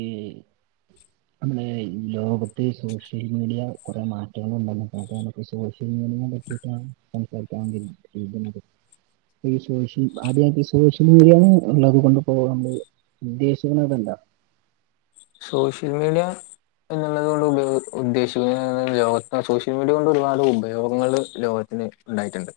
ഈ നമ്മടെ ഈ ലോകത്ത് സോഷ്യൽ മീഡിയ കൊറേ മാറ്റങ്ങൾ [unintelligible] സോഷ്യൽ മീഡിയേനെ പറ്റിയിട്ടാ സംസാരിക്കാണെങ്കില് [unintelligible] ഈ സോഷ്യൽ ആദ്യ [unintelligible] സോഷ്യൽ മീഡിയാന്ന് ഇള്ളത് കൊണ്ട് ഇപ്പോ നമ്മള് ഉദ്ദേശിക്കണെ അതല്ല സോഷ്യൽ മീഡിയാ എന്നുള്ളത് കൊണ്ട് ഉപയോ ഉദ്ദേശിക്കുന്ന ലോകത്തി സോഷ്യൽ മീഡിയ കൊണ്ട് ഒരുപാട് ഉപയോഗങ്ങള് ലോകത്തിന് ഉണ്ടായിട്ടുണ്ട്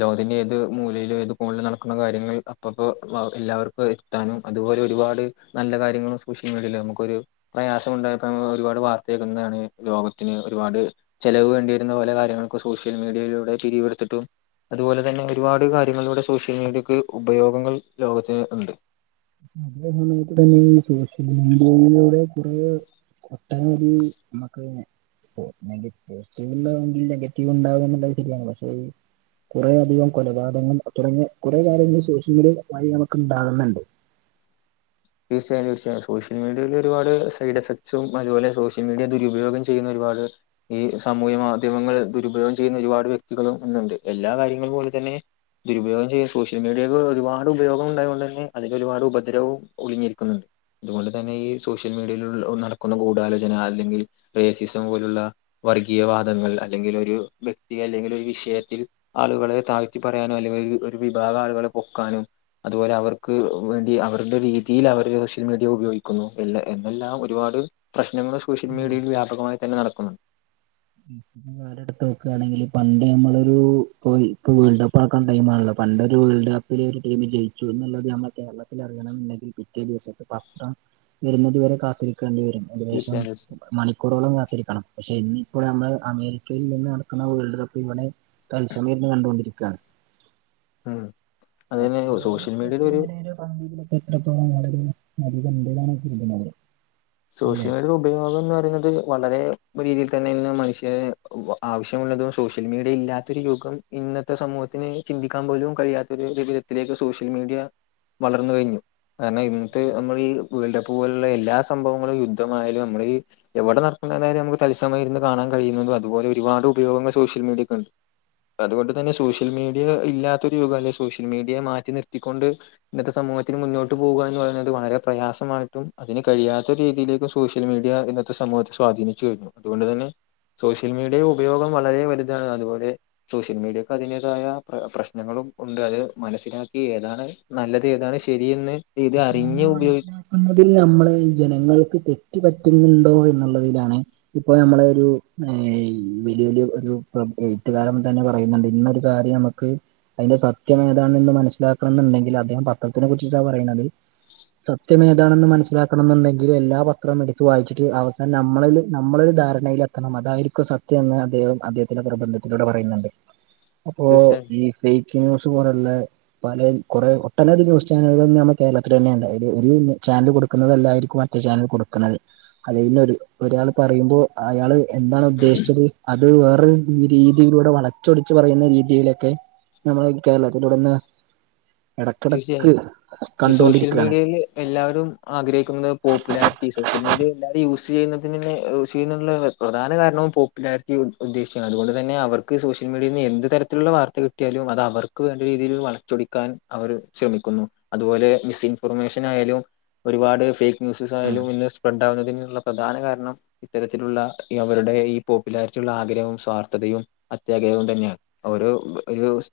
ലോകത്തിന്റെ ഏത് മൂലയിലും ഏത് കോണിലും നടക്കുന്ന കാര്യങ്ങൾ അപ്പപ്പോ വ എല്ലാവർക്കും അത് ത്താനും അതുപോലെ ഒരുപാട് നല്ല കാര്യങ്ങളും സോഷ്യൽ മീഡിയയില് നമുക്ക് ഒരു പ്രയാസം ഉണ്ടായപ്പോ ഒരുപാട് വാർത്ത കേക്കുന്നതാണ് ലോകത്തിന് ഒരുപാട് ചെലവ് വേണ്ടി വരുന്ന ഓലെ കാര്യങ്ങൾക്ക് സോഷ്യൽ മീഡിയയിലൂടെ പിരിവെടുത്തിട്ടും അതുപോലെ തന്നെ ഒരുപാട് കാര്യങ്ങളിലൂടെ സോഷ്യൽ മീഡിയക്ക് ഉപയോഗങ്ങൾ ലോകത്തിൽ ഉണ്ട് അതേ സമയത്ത് തന്നെ ഈ സോഷ്യൽ മീഡിയയിലൂടെ കുറെ [unintelligible] നമ്മക്ക് [unintelligible] പോസിറ്റീവ് ഉണ്ടാവുമെങ്കിൽ നെഗറ്റീവ് ഉണ്ടാവു എന്നുള്ളത് ശരിയാണല്ലോ പക്ഷേ ഈ കൊറെ അധികം കൊലപാതകം തുടങ്ങിയ കൊറെ കാര്യങ്ങൾ സോഷ്യൽ മീഡിയ വഴി നമ്മക്ക് ഇണ്ടാവുന്നുണ്ട്. തീർച്ചയായും തീർച്ചയായും സോഷ്യൽ മീഡിയയിൽ ഒരുപാട് സൈഡ് എഫക്ട്സും അതുപോലെ സോഷ്യൽ മീഡിയ ദുരുപയോഗം ചെയ്യുന്ന ഒരുപാട് ഈ സാമൂഹ്യ മാധ്യമങ്ങള് ദുരുപയോഗം ചെയ്യുന്ന ഒരുപാട് വ്യക്തികളും ഇന്നുണ്ട് എല്ലാ കാര്യങ്ങളും പോലെ തന്നെ ദുരുപയോഗം ചെയ്യും, സോഷ്യൽ മീഡിയയ്ക്ക് ഒരുപാട് ഉപയോഗം ഉണ്ടായത് കൊണ്ട് അതില് ഒരുപാട് ഉപദ്രവും ഒളിഞ്ഞിരിക്കുന്നുണ്ട് അതുകൊണ്ട് തന്നെ ഈ സോഷ്യൽ മീഡിയൽ ഉള്ള് നടക്കുന്ന ഗൂഢാലോചന അല്ലെങ്കിൽ റേസിസം പോലുള്ള വർഗീയ വാദങ്ങൾ അല്ലെങ്കിൽ ഒരു വ്യക്തി അല്ലെങ്കിൽ ഒരു വിഷയത്തിൽ ആളുകളെ താഴ്ത്തി പറയാനും അല്ലെങ്കിൽ ഒര് ഒരു വിഭാഗം ആളുകളെ പൊക്കാനും അതുപോലെ അവർക്ക് വേണ്ടി അവരുടെ രീതി രീതിയിൽ അവർ സോഷ്യൽ മീഡിയ ഉപയോഗിക്കുന്നു എല്ല എന്നല്ല ഒരുപാട് പ്രശ്നങ്ങൾ സോഷ്യൽ മീഡിയയിൽ വ്യാപകമായി തന്നെ നടക്കുന്നുണ്ട്. [unintelligible] എടുത്ത് നോക്കാണെങ്കില് പണ്ട് നമ്മളൊരു ഇപ്പോ ഈ വേൾഡ് കപ്പ് നടക്കണ്ട ടൈം ആണല്ലോ പണ്ട് ഒരു വേൾഡ് കപ്പ് ഏതേലൊരു ടീമ് ജയിച്ചുന്നുള്ളത് നമ്മൾ കേരളത്തിൽ അറിയണം എന്നുണ്ടെങ്കിൽ പിറ്റേ ദിവസത്തെ പത്രം വെരുന്നതു വരെ കാത്തിരിക്കേണ്ടി വരും ഏകദേശം തീർച്ചയായും തീർച്ചയായും മണിക്കൂറോളം കാത്തിരിക്കണം പക്ഷെ ഇന്നിപ്പോള് നമ്മള് അമേരിക്കയിൽ നിന്ന് നടക്കുന്ന വേൾഡ് കപ്പ് ഇവിടെ തത്സസമയം ഇരുന്ന് കണ്ടോണ്ടിരിക്കാണ്. ഉം അത് തന്നെ സോഷ്യൽ മീഡിയൽ ഒരു [unintelligible] എത്രത്തോളം വളരുന്നു [unintelligible] സോഷ്യൽ മീഡിയേടെ ഉപ് ഉപയോഗം എന്ന് പറയുന്നത് വളരെ രീതിയിൽ തന്നെ ഇന്ന് മനുഷ്യർ ആവശ്യമുള്ളതും സോഷ്യൽ മീഡിയ ഇല്ലാത്തൊരു യുഗം ഇന്നത്തെ സമൂഹത്തിന് ചിന്തിക്കാൻ പോലും കഴിയാത്തൊര് രീതി ത്തിലേക്ക് സോഷ്യൽ മീഡിയാ വളർന്ന് കഴിഞ്ഞു കാരണം ഇന്നത്തെ നമ്മൾ ഈ വേൾഡ് കപ്പ് പോലുള്ള എല്ലാ സ് സംഭവങ്ങളും യുദ്ധമായാലും നമ്മളീ എവിടെ നടക്കണ്ടാലും നമുക്ക് തത്സമയ ഇരുന്ന് കാണാൻ കഴിയുന്നതും അതുപോലെ ഒരുപാട് ഉപയോഗങ്ങൾ സോഷ്യൽ മീഡിയക്ക് ഇണ്ട് അതുകൊണ്ട് തന്നെ സോഷ്യൽ മീഡിയ ഇല്ലാത്തരു യുഗം അല്ലെ സോഷ്യൽ മീഡിയയെ മാറ്റി നിർത്തിക്കൊണ്ട് ഇന്നത്തെ സമൂഹത്തിന് മുന്നോട്ട് പോകുക എന്ന് പറയുന്നത് വളരെ പ്രയാസമായിട്ടും അതിന് കഴിയാത് മറ്റൊരു രീതിയിലേക്കും സോഷ്യൽ മീഡിയാ ഇന്നത്തെ സമൂഹത്തെ സ്വാധീനിച്ചു കഴിഞ്ഞു അതുകൊണ്ടു തന്നെ സോഷ്യൽ മീഡിയേടെ ഉപയോഗം വളരെ വലുതാണ് അതുപോലെ സോഷ്യൽ മീഡിയക്ക് അതിൻ്റെതായ പ്ര പ്രശ്നങ്ങളും ഉണ്ട് അത് മനസ്സിലാക്കി ഏതാണ് നല്ലത് ഏതാണ് ശരിയെന്ന് ഇത് അറിഞ്ഞ് ഉപയോഗ് എന്നതിൽ നമ്മളെ ഈ ജനങ്ങൾക്ക് തെറ്റ് പറ്റുന്നുണ്ടോ എന്നുള്ളതിലാണ് ഇപ്പൊ നമ്മള ഒരു വലിയ, വലിയ ഒരു എഏട്ടുകാലം തന്നെ പറയുന്നുണ്ട്, ഇന്നൊരു- കാര്യം നമുക്ക് അതിന്റെ സത്യം- ഏതാണന്ന് മനസ്സിലാക്കണം- എന്നുണ്ടെങ്കിൽ അദ്ദേഹം, പത്രത്തിനെ കുറിച്ചിട്ടാ- പറയണുന്നത്. സത്യം ഏതാണെന്ന് മനസ്സിലാക്കണ എന്നുണ്ടെങ്കിൽ, എല്ലാ പത്രവും എടുത്തു വായിച്ചിട്ട് അവസാനം- നമ്മളില് നമ്മള ഒരു ധാരണയിൽ- കത്തണം അതായിരിക്കും സത്യം, എന്ന് അദ്ദേഹം അദ്ദേഹത്തിന്റെ- പ്രബന്ധത്തിലൂടെ പറയുന്നുണ്ട്. അപ്പോ തീർച്ചയായും ഈ ഫേക്ക് ന്യൂസ്- പോലെയുള്ള പല കുറെ ഒട്ടനവധി ന്യൂസ് ചാനലുക നമ്മക്ക്, കേരളത്തിൽ തന്നെ ഉം അത് ഒരു ചാനല് കൊടുക്കുന്നതല്ലായിരിക്കും, മറ്റേ ചാനൽ കൊടുക്കുന്നത്. അതെ പിന്നെ ഒരു ഒരാൾ, പറയുമ്പോ അയാള് എന്താണ് ഉദ്ദേശിച്ചത്. അത് വേറെ രീതിയിലൂടെ- വളച്ചൊടിച്ച് പറയുന്ന- രീതിയിലൊക്കെ- നമ്മള കേരളത്തി തുടന്ന്- തീർച്ചയായും ഇടക്കിടക്ക്, ഈ സോഷ്യൽ കണ്ടുകൊണ്ടിരിക്കുകയാണ് മീഡിയല്- എല്ലാവരും ആഗ്രഹിക്കുന്നത്- പോപ്പുലാരിറ്റി, സോഷ്യൽ മീഡിയ, എല്ലാവരും യൂസ് ചെയ്യുന്നതിന് തന്നെ യൂസ് ചെയ്യുന്നുള്ള, പ്രധാന കാരണവും പോപ്പുലാരിറ്റി ഉദ്ദേശിച്ചമാണ് അതുകൊണ്ട് തന്നെ അവർക്ക് സോഷ്യൽ- മീഡിയയിൽന്ന് എന്ത് തരത്തിലുള്ള വാർത്ത കിട്ടും. പയാലും അത് അവർക്ക് വേണ്ട- രീതിയിൽ വളച്ചൊടിക്കാൻ, അവർ ശ്രമിക്കുന്നു അതുപോലെ മിസ്ഇൻഫോർമേഷൻ ആയാലും ഒരുപാട് ഫേക്ക്. ന്യൂസസ് ഉം. ആയാലും ഇന്ന് സ്പ്രെഡ് ആവുന്നതിനുള്ള പ്രധാന കാരണം. ഇത്തരത്തിലുള്ള അവരുടെ ഈ പോപ്പുലാരിറ്റി ഉുള്ള ആഗ്രഹവും, സ്വാർത്ഥതയും അത്യാഗ്രഹവും, തന്നെയാണ്. ഒരു ഒരു ദിവസം.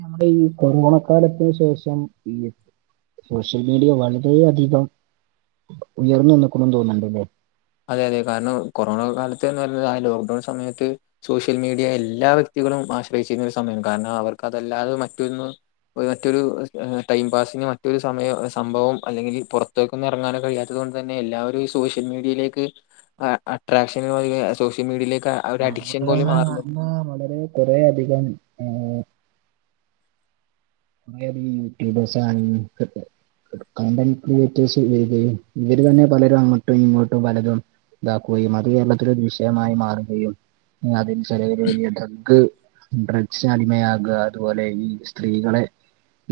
നമ്മുടെ ഈ കൊറോണക്കാലത്തിന് ശേഷം ഈ- സോഷ്യൽ മീഡിയ വളരെയധികം ഉയർന്നു നിന്നക്കണെന്ന് തോന്നണ്ടല്ലേ. അതെ അതെ കാരണം കൊറോണ കാലത്ത്ന്ന് പറയുന്നത്, ലോക്ക്ഡൗൺ സമയത്ത്- സോഷ്യൽ മീഡിയ എല്ലാ വ്യക്തികളും ആശ്രയിച്ചിരുന്ന ഒരു, സമയമാണ് കാരണം അവർക്ക്, അതല്ലാതെ മറ്റൊന്ന്- മറ്റൊരു ടൈം പാസിന് മറ്റൊരു സമയം സംഭവം അല്ലെങ്കിൽ പുറ- ഇത്തക്കും ഇറങ്ങാനും കഴിയത്തത- കൊണ്ട് തന്നെ എല്ലാവരും ഈ- സോഷ്യൽ മീഡിയയിലേക്ക് - ക്ക് അട്രാക്ഷന സോഷ്യൽ- മീഡിയയിലേ- ആഹാ വളരെ കൊറേ അധികമാണ്. [inaudible] കണ്ട് എനിക്ക് വത്യാസ ഇവര്- തന്നെ പലരും അങ്ങോട്ടും, ഇങ്ങോട്ടും പലതും. ഇതാക്കുകയും അത് കേരളത്തില ഒരു ദൃശ്യമായി മാറുകയും അതി- ചിലര് വലിയ ഡ്രഗ്, ഡ്രഗ്സ്ന്- അടിമയാകുക, അതുപോലെ ഈ- സ്ത്രീകളെ-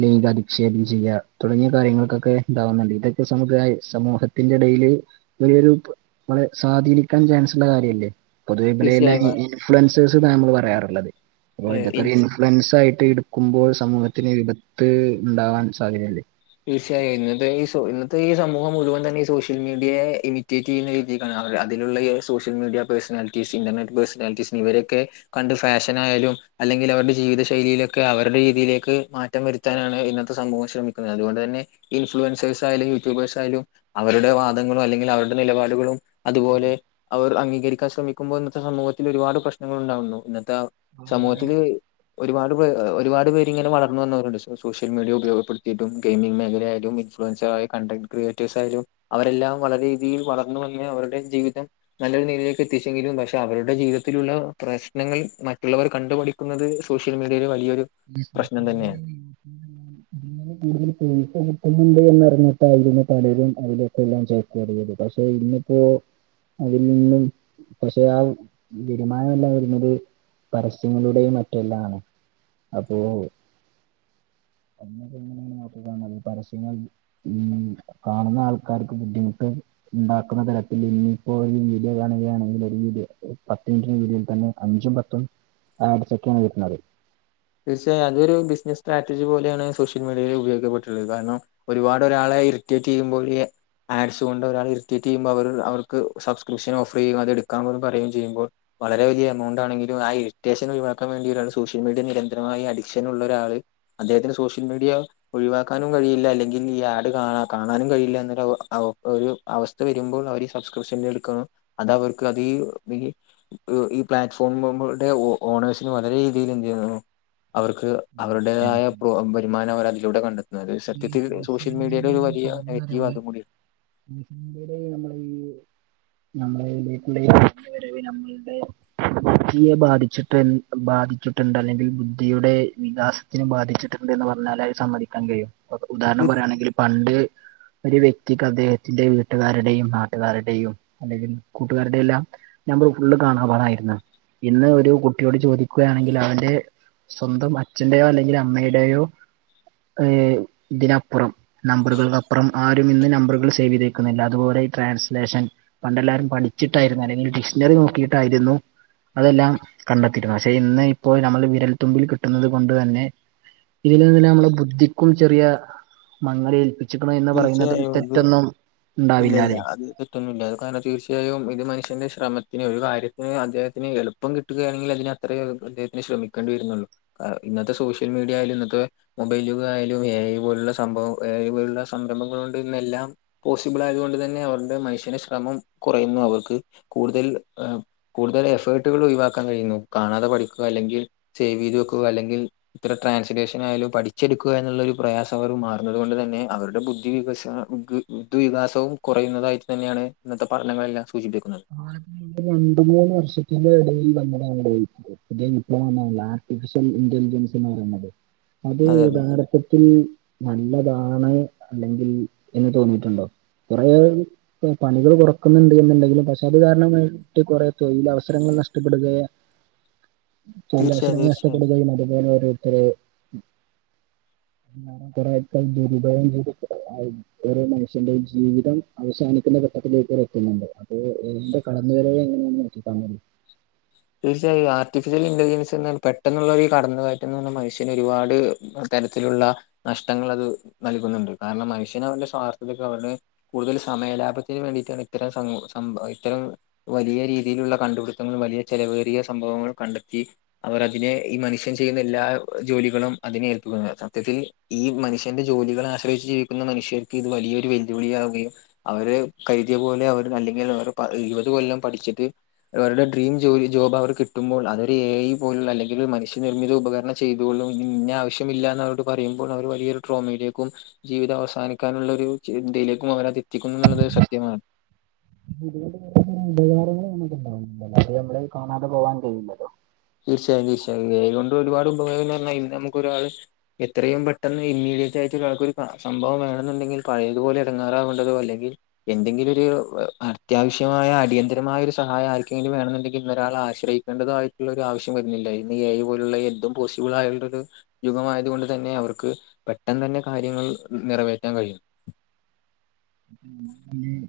ലിംഗധിക്ഷേപം ചെയ്യ, തുടങ്ങിയ്യ കാര്യങ്ങൾക്കൊക്കെ, ഇണ്ടാവുന്നുണ്ട് ഇതൊക്കെ നമുക്ക്- സമൂഹത്തിന്റെ ഇടയില്- ഒരു ഒരുള സ്വാധീനിക്കാൻ- ചാൻസ് ഉള്ള കാര്യല്ലേ? പൊതുവേ പിലയിലെ- തീർച്ചയായും ഇൻഫ്ലുവൻസേഴസ് നമ്മള് പറയാറുള്ളത്, അപ്പോ ഇൻ ഇതൊക്ക- ഫ്രണ്ട്സ് ആയിട്ട് എടുക്കുമ്പോൾ- സമൂഹത്തിന് വിപത്ത് ഉണ്ടാവാൻ സാധ്യത. ഉണ്ട് തീർച്ചയായും ഇന്നത്തെ ഈ ഇന്നത്തെ ഈ സമൂഹം മുഴുവൻ- തന്നെഈ സോഷ്യൽ മീഡിയയെ ഇമിറ്റ്- ചെയ്യുന്നീതിക്കാണ് അതിലുള്ള social media personalities, internet personalities, ഇവരൊക്കെ- കണ്ട് ഫാഷന ആയാലും അല്ലെങ്കിൽ അവരുടെ ജീവിത ശൈലിയിലൊക്കെ അവരുടെ രീതിയിലേക്ക് മാറ്റ. റ്റ വരുത്താനാണ് ഇന്നത്തെ സംഭവം ശ്രമിക്കുന്നത് അുകൊണ്ട് തന്നെ ഇൻഫ്ലുവൻസേഴ്സായാലും, യൂട്യൂബേഴ്സായാലും. അവരുടെ വാദങ്ങളും, അല്ലെങ്കിൽ അവരുടെ നിലപാടുകളും, അതുപോലെ, അവർ അംഗീകരിക്കാൻ ശ്രമിക്കുമ്പോൾ ഇന്നത്തെ സമൂഹത്തിൽ ഒരുപാട് പ്രശ്നങ്ങൾ ഉണ്ടാകുന്നു. ഇന്നത്തെ- സമൂഹത്തിൽ ഒരുപാട് പേർ ഒരുപാട് പേര്ങ്ങനെ വളർന്നു- വന്നവരുണ്ട് സോഷ്യൽ മീഡിയ ഉപയോഗപ്പെടു- ചിട്ടും ഗെയിം മേഖലയാലും, ഇൻഫലെൻസർ, കണ്ടന്റ്കിരിയേഴ്സ് ആയാലും, അവരെല്ലാം വളരെ രീതിയിൽ- വളർന്നു വന്ന് അവരുടെ ജീവിതം- നല്ലൊരു നീലയിലേക്ക് എത്തിച്ചെങ്കിലും, പക്ഷെ അവരുടെ ജീവിതത്തിലുള്ള പ്രശ്നങ്ങൾ മറ്റുള്ളവർ കണ്ടുപഠി- ക്കുന്നത് സോഷ്യൽ മീഡിയയിൽ വലിയൊരു. [inaudible] പ്രശ്നം തന്നെയാണ് ഇതിന് കൂടുതൽ പൈസ- കിട്ടുന്നുണ്ട് എന്നറിഞ്ഞിട്ടായിരുന്നു- പലരും അവയിലൊക്കെ എല്ലാം- ചേർക്കറിയത് പക്ഷേ ഇന്ന്, ഇപ്പോ അയിൽ നിന്നും പക്ഷെ ആ വരുമാനമല്ലാംരുന്നത്. പരസ്യങ്ങളുടെയും മറ്റെല്ലാംണ്. അപ്പോ? അന്ന് പിന്നെ എങ്ങനെയാണ്- നോക്ക നല്ല പരസ്യങ്ങൾ. ഉം കാണുന്ന ആൾക്കാർക്ക് ബുദ്ധിമുട്ട് ഉണ്ടാക്കുന്ന തരത്തിൽ ഇനിയിപ്പോ ഒരു വീഡിയോ കാണുകയാണെങ്കിൽ ഒരു വീഡിയോ പത്ത് മിനിറ്റിന് വീഡിയോൽ തന്നെ അഞ്ചും പത്തും ആഡ്സൊക്കെയാണ് വരുന്നത് തീർച്ചയായും അതൊരു ബിസിനസ് സ്ട്രാറ്റജി പോലെയാണ് സോഷ്യൽ മീഡിയയിൽ ഉപയോഗപ്പെട്ടിട്ടുള്ളത് കാരണം ഒരുപാട് ഒരാളെ ഇർറ്റേറ്റ് ചെയ്യുമ്പോ ഈ ആഡ്സ് കൊണ്ട് ഒരാൾ ഇറിറ്റേറ്റ് ചെയ്യുമ്പോൾ അവർ അവർക്ക് സബ്സ്ക്രിപ്ഷൻഓഫർ ചെയ്യും അതെടുക്കാൻ പോലും പറയേം ചെയ്യുമ്പോൾ വളരെ വലിയ എമൗണ്ടാണെങ്കിലും ആ ഇരിറ്റേഷൻ ഒഴിവാക്കാ വേണ്ടി ഒരാൾ സോഷ്യൽമീഡിയ നിര ന്തരമായി അഡിക്ഷൻ ഉള്ള ഒരാള് അദ്ദേഹത്തിന് സോഷ്യൽ മീഡിയ ഒഴിവാക്കാനും കഴിയില്ല അല്ലെങ്കിൽ ഈ ആഡ് കാ കാണാനും കഴിയില്ല എന്നൊരു അവ അവ ഒരു അവസ്ഥ വരുമ്പോൾ അവര് സബ്സ്ക്രിപ്ഷൻ്റെ എടുക്കണം അത് അവർക്ക് അതേ വലി ഈ പ്ലാറ്റ്ഫോമുമുകൾ ടെ ഓണേഴ്സിന് വളരെ രീതിയിൽ എന്ത് ചെയ്യു അവർക്ക് ശരിയാണ്. അവരുടേതായ പ്രോ വരുമാനം അവരതിലൂടെ കണ്ടെ എന്നാല് ഈ സത്യത്തിൽ സോഷ്യൽ മീഡിയയുടെ ഒരു മീഡിയയിലെ വലിയ കടന്നു നെഗറ്റീവ് വരവ് അതും കൂടിയാ [inaudible] നമ്മളുടെ ബുദ്ധിയെ ബാധിച്ചിട്ട് ബാധിച്ചിട്ടുണ്ട് അല്ലെങ്കിൽ ബുദ്ധിയുടെ വികാസ ബാധിച്ചിട്ടുണ്ട് എന്ന് പറഞ്ഞാൽ അത് സമ്മതിക്കാൻ കഴിയും ഇപ്പ ഉദാഹരണം പറയുകയാണെങ്കിൽ പണ്ട് ഒരു വ്യക്തിക്ക് അദ്ദേഹത്തിന്റെ വീട്ടുകാരുടെയും നാട്ടുകാരുടെയും അല്ലെങ്കിൽ കൂട്ടുകാരുടെ എല്ലാം നമ്പറ് ഫുള്ള് കാണാപാഠായിരുന്നു ഇന്ന് ഒരു കുട്ടിയോട് ചോദിക്കുകയാണെങ്കിലവന്റെ സ്വന്തം അച്ഛന്റെയോ അല്ലെങ്കിൽ അമ്മയുടെയോ ഏ ഇതിനപ്പുറം നമ്പറുകൾക്കപ്പുറം ആരും ഇന്ന് നമ്പറുകൾ സേവ് ചെയ്തേക്കുന്നില്ല അതുപോലെ ട്രാൻസ്ലേഷൻ പണ്ടെല്ലാരും പഠിച്ചിട്ടായിരുന്നു അല്ലെങ്കിൽ ഡിക്ഷണറി നോക്കിയിട്ടായിരുന്നു അതെല്ലാം കണ്ടെത്തിയിരുന്നു പക്ഷെ ഇന്ന് ഇപ്പോൾ നമ്മള് വിരൽത്തുമ്പിൽ കിട്ടുന്നത് കൊണ്ട് തന്നെ ഇതിൽ നിന്നന്നെ നമ്മള് ബുദ്ധിക്കും ചെറിയ മങ്ങലേൽപ്പിച്ചിക്കണ് എന്ന് പറയുന്നതിൽ തെറ്റൊന്നും ഇല്ലില്ല ഉണ്ടാവില്ലാല്ലേ? അത് കിട്ടുന്നില്ല അത് കാരണം തീർച്ചയായും ഇത് മനുഷ്യൻ്റെ ശ്രമത്തിന് ഒരു കാര്യത്തിന് അദ്ദേഹത്തിന് എളുപ്പ പ്പം കിട്ടുകയാണെങ്കിൽ അതിനത്രേ അദ്ദേഹത്തിന് ശ്രമിക്കേണ്ടി വരുന്നുള്ളൂ ഇന്നത്തെ സോഷ്യൽ മീഡിയായിൽ ഇന്നത്തെ മൊബൈലുക ആയാലും എ ഐ പോലുള്ള സംഭവം എ ഐ പോലുള്ള സംരംഭങ്ങള്കൊണ്ട് ഇന്നെല്ലാം പോസിബിൾ ആയതു കൊണ്ട് തന്നെ അവരുടെ മനുഷ്യന് ശ്രമം കുറയുന്നു അവർക്ക് കൂടുതൽ ഏഹ് കൂടുതൽ എഫേർട്ടുകൾ ഒഴിവാക്കാൻ കഴിയുന്നു കാണാതെ പഠിക്കുക അല്ലെങ്കിൽ സേവ് ചെയ്ത് വെക്കുക അല്ലെങ്കിൽ ഇത്തരം ട്രാൻസ്ലേഷൻ ആയാലും പഠിച്ചെടുക്കുക എന്നുള്ളൊരു പ്രയാസം അവർ മാറുന്നത് കൊണ്ട് തന്നെ അവരുടെ ബുദ്ധി വികസനക്ക് ബുദ്ധിവികാസവും കുറയുന്നതായിട്ട് തന്നെയാണ് ഇന്നത്തെ പഠനങ്ങളെല്ലാം സൂചിപ്പിക്കുന്നത് രണ്ട് മൂന്ന് വർഷത്തിന്റെ ഇടയിൽ നമ്മുടെ [unintelligible] [unintelligible] ആർട്ടിഫിഷ്യൽ ഇന്റലിജൻസ് എന്ന് പറയുന്നത് അത് അതെ അതെ യഥാർത്ഥത്തിൽ നല്ലതാണ് അല്ലെങ്കിൽ എന്ന് തോന്നിയിട്ടുണ്ടോ കുറെ പണികൾ കുറക്കുന്നുണ്ട് എന്നുണ്ടെങ്കിലും പക്ഷെ അത് കാരണമായി ട്ട് കുറെ തൊഴിലവസരങ്ങൾ നഷ്ടപ്പെടുകയ തീർച്ചയായും തൊഴിലവസരങ്ങൾ തീർച്ചയായും നഷ്ടപ്പെടുകയും അതുപോലെ ഓരോര്ത്തര് കൊറെയൊക്ക ദുരിതവും [unintelligible] ഓരോ മനുഷ്യന്റെ ജീവിതം അവസാനിക്കുന്ന ഘട്ടത്തിലേക്ക് വരെ എത്തുന്നുണ്ട് അപ്പോ ഇതിന്റെ കടന്നുവരവ് [unintelligible] തീർച്ചയായും ആർട്ടിഫിഷ്യൽ ഇന്റലിജൻസ്ന്ന് പെട്ടെന്നുള്ള ഒരു ഈ കടന്ന്കയറ്റം ന്ന് പറഞ്ഞാൽ മനുഷ്യനൊരുപാട് തരത്തിലുള്ള നഷ്ടങ്ങളത് നൽകുന്നുണ്ട് കാരണം മനുഷ്യനവൻ്റെ സ്വാർത്ഥതക്ക് അവരുടെ കൂടുതല് സമയ ലാഭത്തിന് വേണ്ടിയിട്ടാണ് ഇത്തരം സം സംഭ ഇത്തരം വലിയ രീതിയിലുള്ള കണ്ടുപിടുത്തങ്ങളും വലിയ ചെലവേറിയ സംഭവങ്ങളും കണ്ടെത്തി അവർ അതിനെ ഈ മനുഷ്യൻ ചെയ്യുന്ന എല്ലാ ജോലികളും അതിനെ ഏൽപ്പിക്കുന്നു സത്യത്തിൽ ഈ മനുഷ്യന്റെ ജോലികളെ ആശ്രയിച്ച് ജീവിക്കുന്ന മനുഷ്യർക്ക് ഇത് വലിയൊരു വെല്ലുവിളിയാവുകയും അവര് കരുതിയ പോലെ അവര് അല്ലെങ്കിൽ അവരെ പ ഇരുപത് കൊല്ലം പഠിച്ചിട്ട് അവരുടെ ഡ്രീം ജോലി ജോബ് അവർ കിട്ടുമ്പോൾ അതൊര് എ ഐ പോലുള്ള അല്ലെങ്കില് മനുഷ്യ നിർമ്മിത ഉപകരണം ചെയ്തോളും നിന്നെ ആ ശ്യമില്ലാന്ന് അവരോട് പറയുമ്പോൾ അവർ വലിയൊരു ട്രോമയിലേക്കും ജീവിതം അവസാനിക്കാനുള്ളയൊരു ചിന്തേയിലേക്കും അവരത് എത്തിക്കുന്നു എന്നത് സത്യമാണ് [unintelligible] ഉപകാരങ്ങൾ [unintelligible] നമ്മള് കാണാതെ പോകാൻ കയില്ലല്ലോ തീർച്ചയായും തീർച്ചയായും എ. ഐ ക്കൊണ്ട് ഒരുപാട് ഉപകാരങ്ങൾ ന്ന് പറഞ്ഞാ ഇന്ന് നമക്ക് ഒരാള് എത്രയും പെട്ടെന്ന് ഇമ്മീഡിയറ്റ് ആയിട്ടൊരു ഒരാൾക്കൊരു കാ സംഭവം വേണെന്നുണ്ടെങ്കിൽ പഴയതുപോലെ എടങ്ങാറാവേണ്ടല്ലോ അല്ലെങ്കിൽ എന്തെങ്കിലൊരു അത്യാവശ്യമായ അടിയന്തരമായ ഒരു സഹായം ആർക്കെങ്കില് വേണെന്നുണ്ടെങ്കിൽ വേറാളെ ആശ്രയി വേണ്ടതായിട്ടുള്ള ഒരു ആവശ്യം വരുന്നില്ല ഇന്ന് ഈ എ. ഐ പോലുള്ള എന്തും പോസിബിൾ ആയിള്ളൊരു യുഗമായതുകൊണ്ട് തന്നെ അവർക്ക് പെട്ടെന്ന് തന്നെ കാര്യങ്ങൾ നിറവേറ്റാൻ കഴിയും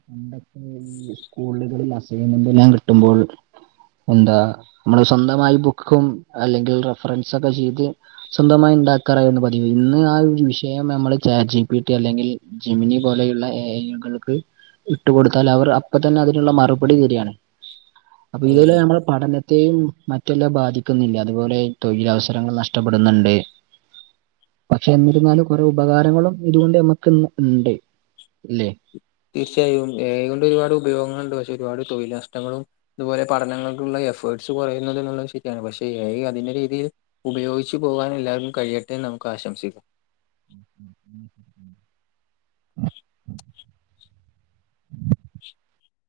പണ്ടൊക്കെ ഈ സ്കൂൾകളിൽ അസൈൻമെന്റ് എല്ലാം കിട്ടുമ്പോൾ എന്താ മ്മള് സ്വന്തമായി ബുക്കും അല്ലെങ്കിൽ റഫറൻസ് ഒക്കെ ചെയ്ത് സ്വന്തമായി ഉണ്ടാക്കാറായിരിന്നു പതിവ് ഇന്ന് ആ ഒരു വിഷയം അമ്മള് ചാറ്റ്. ജി. പി. ട്ടി അല്ലെങ്കിൽ ജെമിനി പോലെയുള്ള എ. ഐ യുകൾക്ക് ഇട്ട് കൊടുത്താല് അവർ അപ്പൊ തന്നെ അതിനുള്ള മറുപടി തരണ് അപ്പൊ ഇതില് കഴിയും അമ്മള് പഠനത്തെയും മറ്റെല്ലാ ബാധിക്കുന്നില്ലെ അതുപോലെ തൊഴിലവസരങ്ങൾ നഷ്ടപ്പെടുന്ന്ണ്ട് പക്ഷെ എന്നിരിന്നാലും കൊറെ ഉപകാരങ്ങളും ഇതുകൊണ്ട് ഹമ്മക്ക് ഇണ്ട് ല്ലേ തീർച്ചയായും എ. ഐ ക്കൊണ്ട് ഒരുപാട് ഉപയോഗങ്ങൾ ഇണ്ട് പക്ഷെ ഒരുപാട് തൊഴിൽ നഷ്ടങ്ങളും ഇതുപോലെ പഠനങ്ങൾക്കുള്ള എഫേർട്സ് കൊറയുന്നത് എന്നുള്ളത് ശെരിയാണ് പക്ഷെ എ. ഐ. അതിന്റെ രീതിയിൽ ഉപയോഗിച്ചു പോകാൻ എല്ലാർക്കും കഴിയട്ടെന്ന് നമുക്ക് ആശംസിക്കാം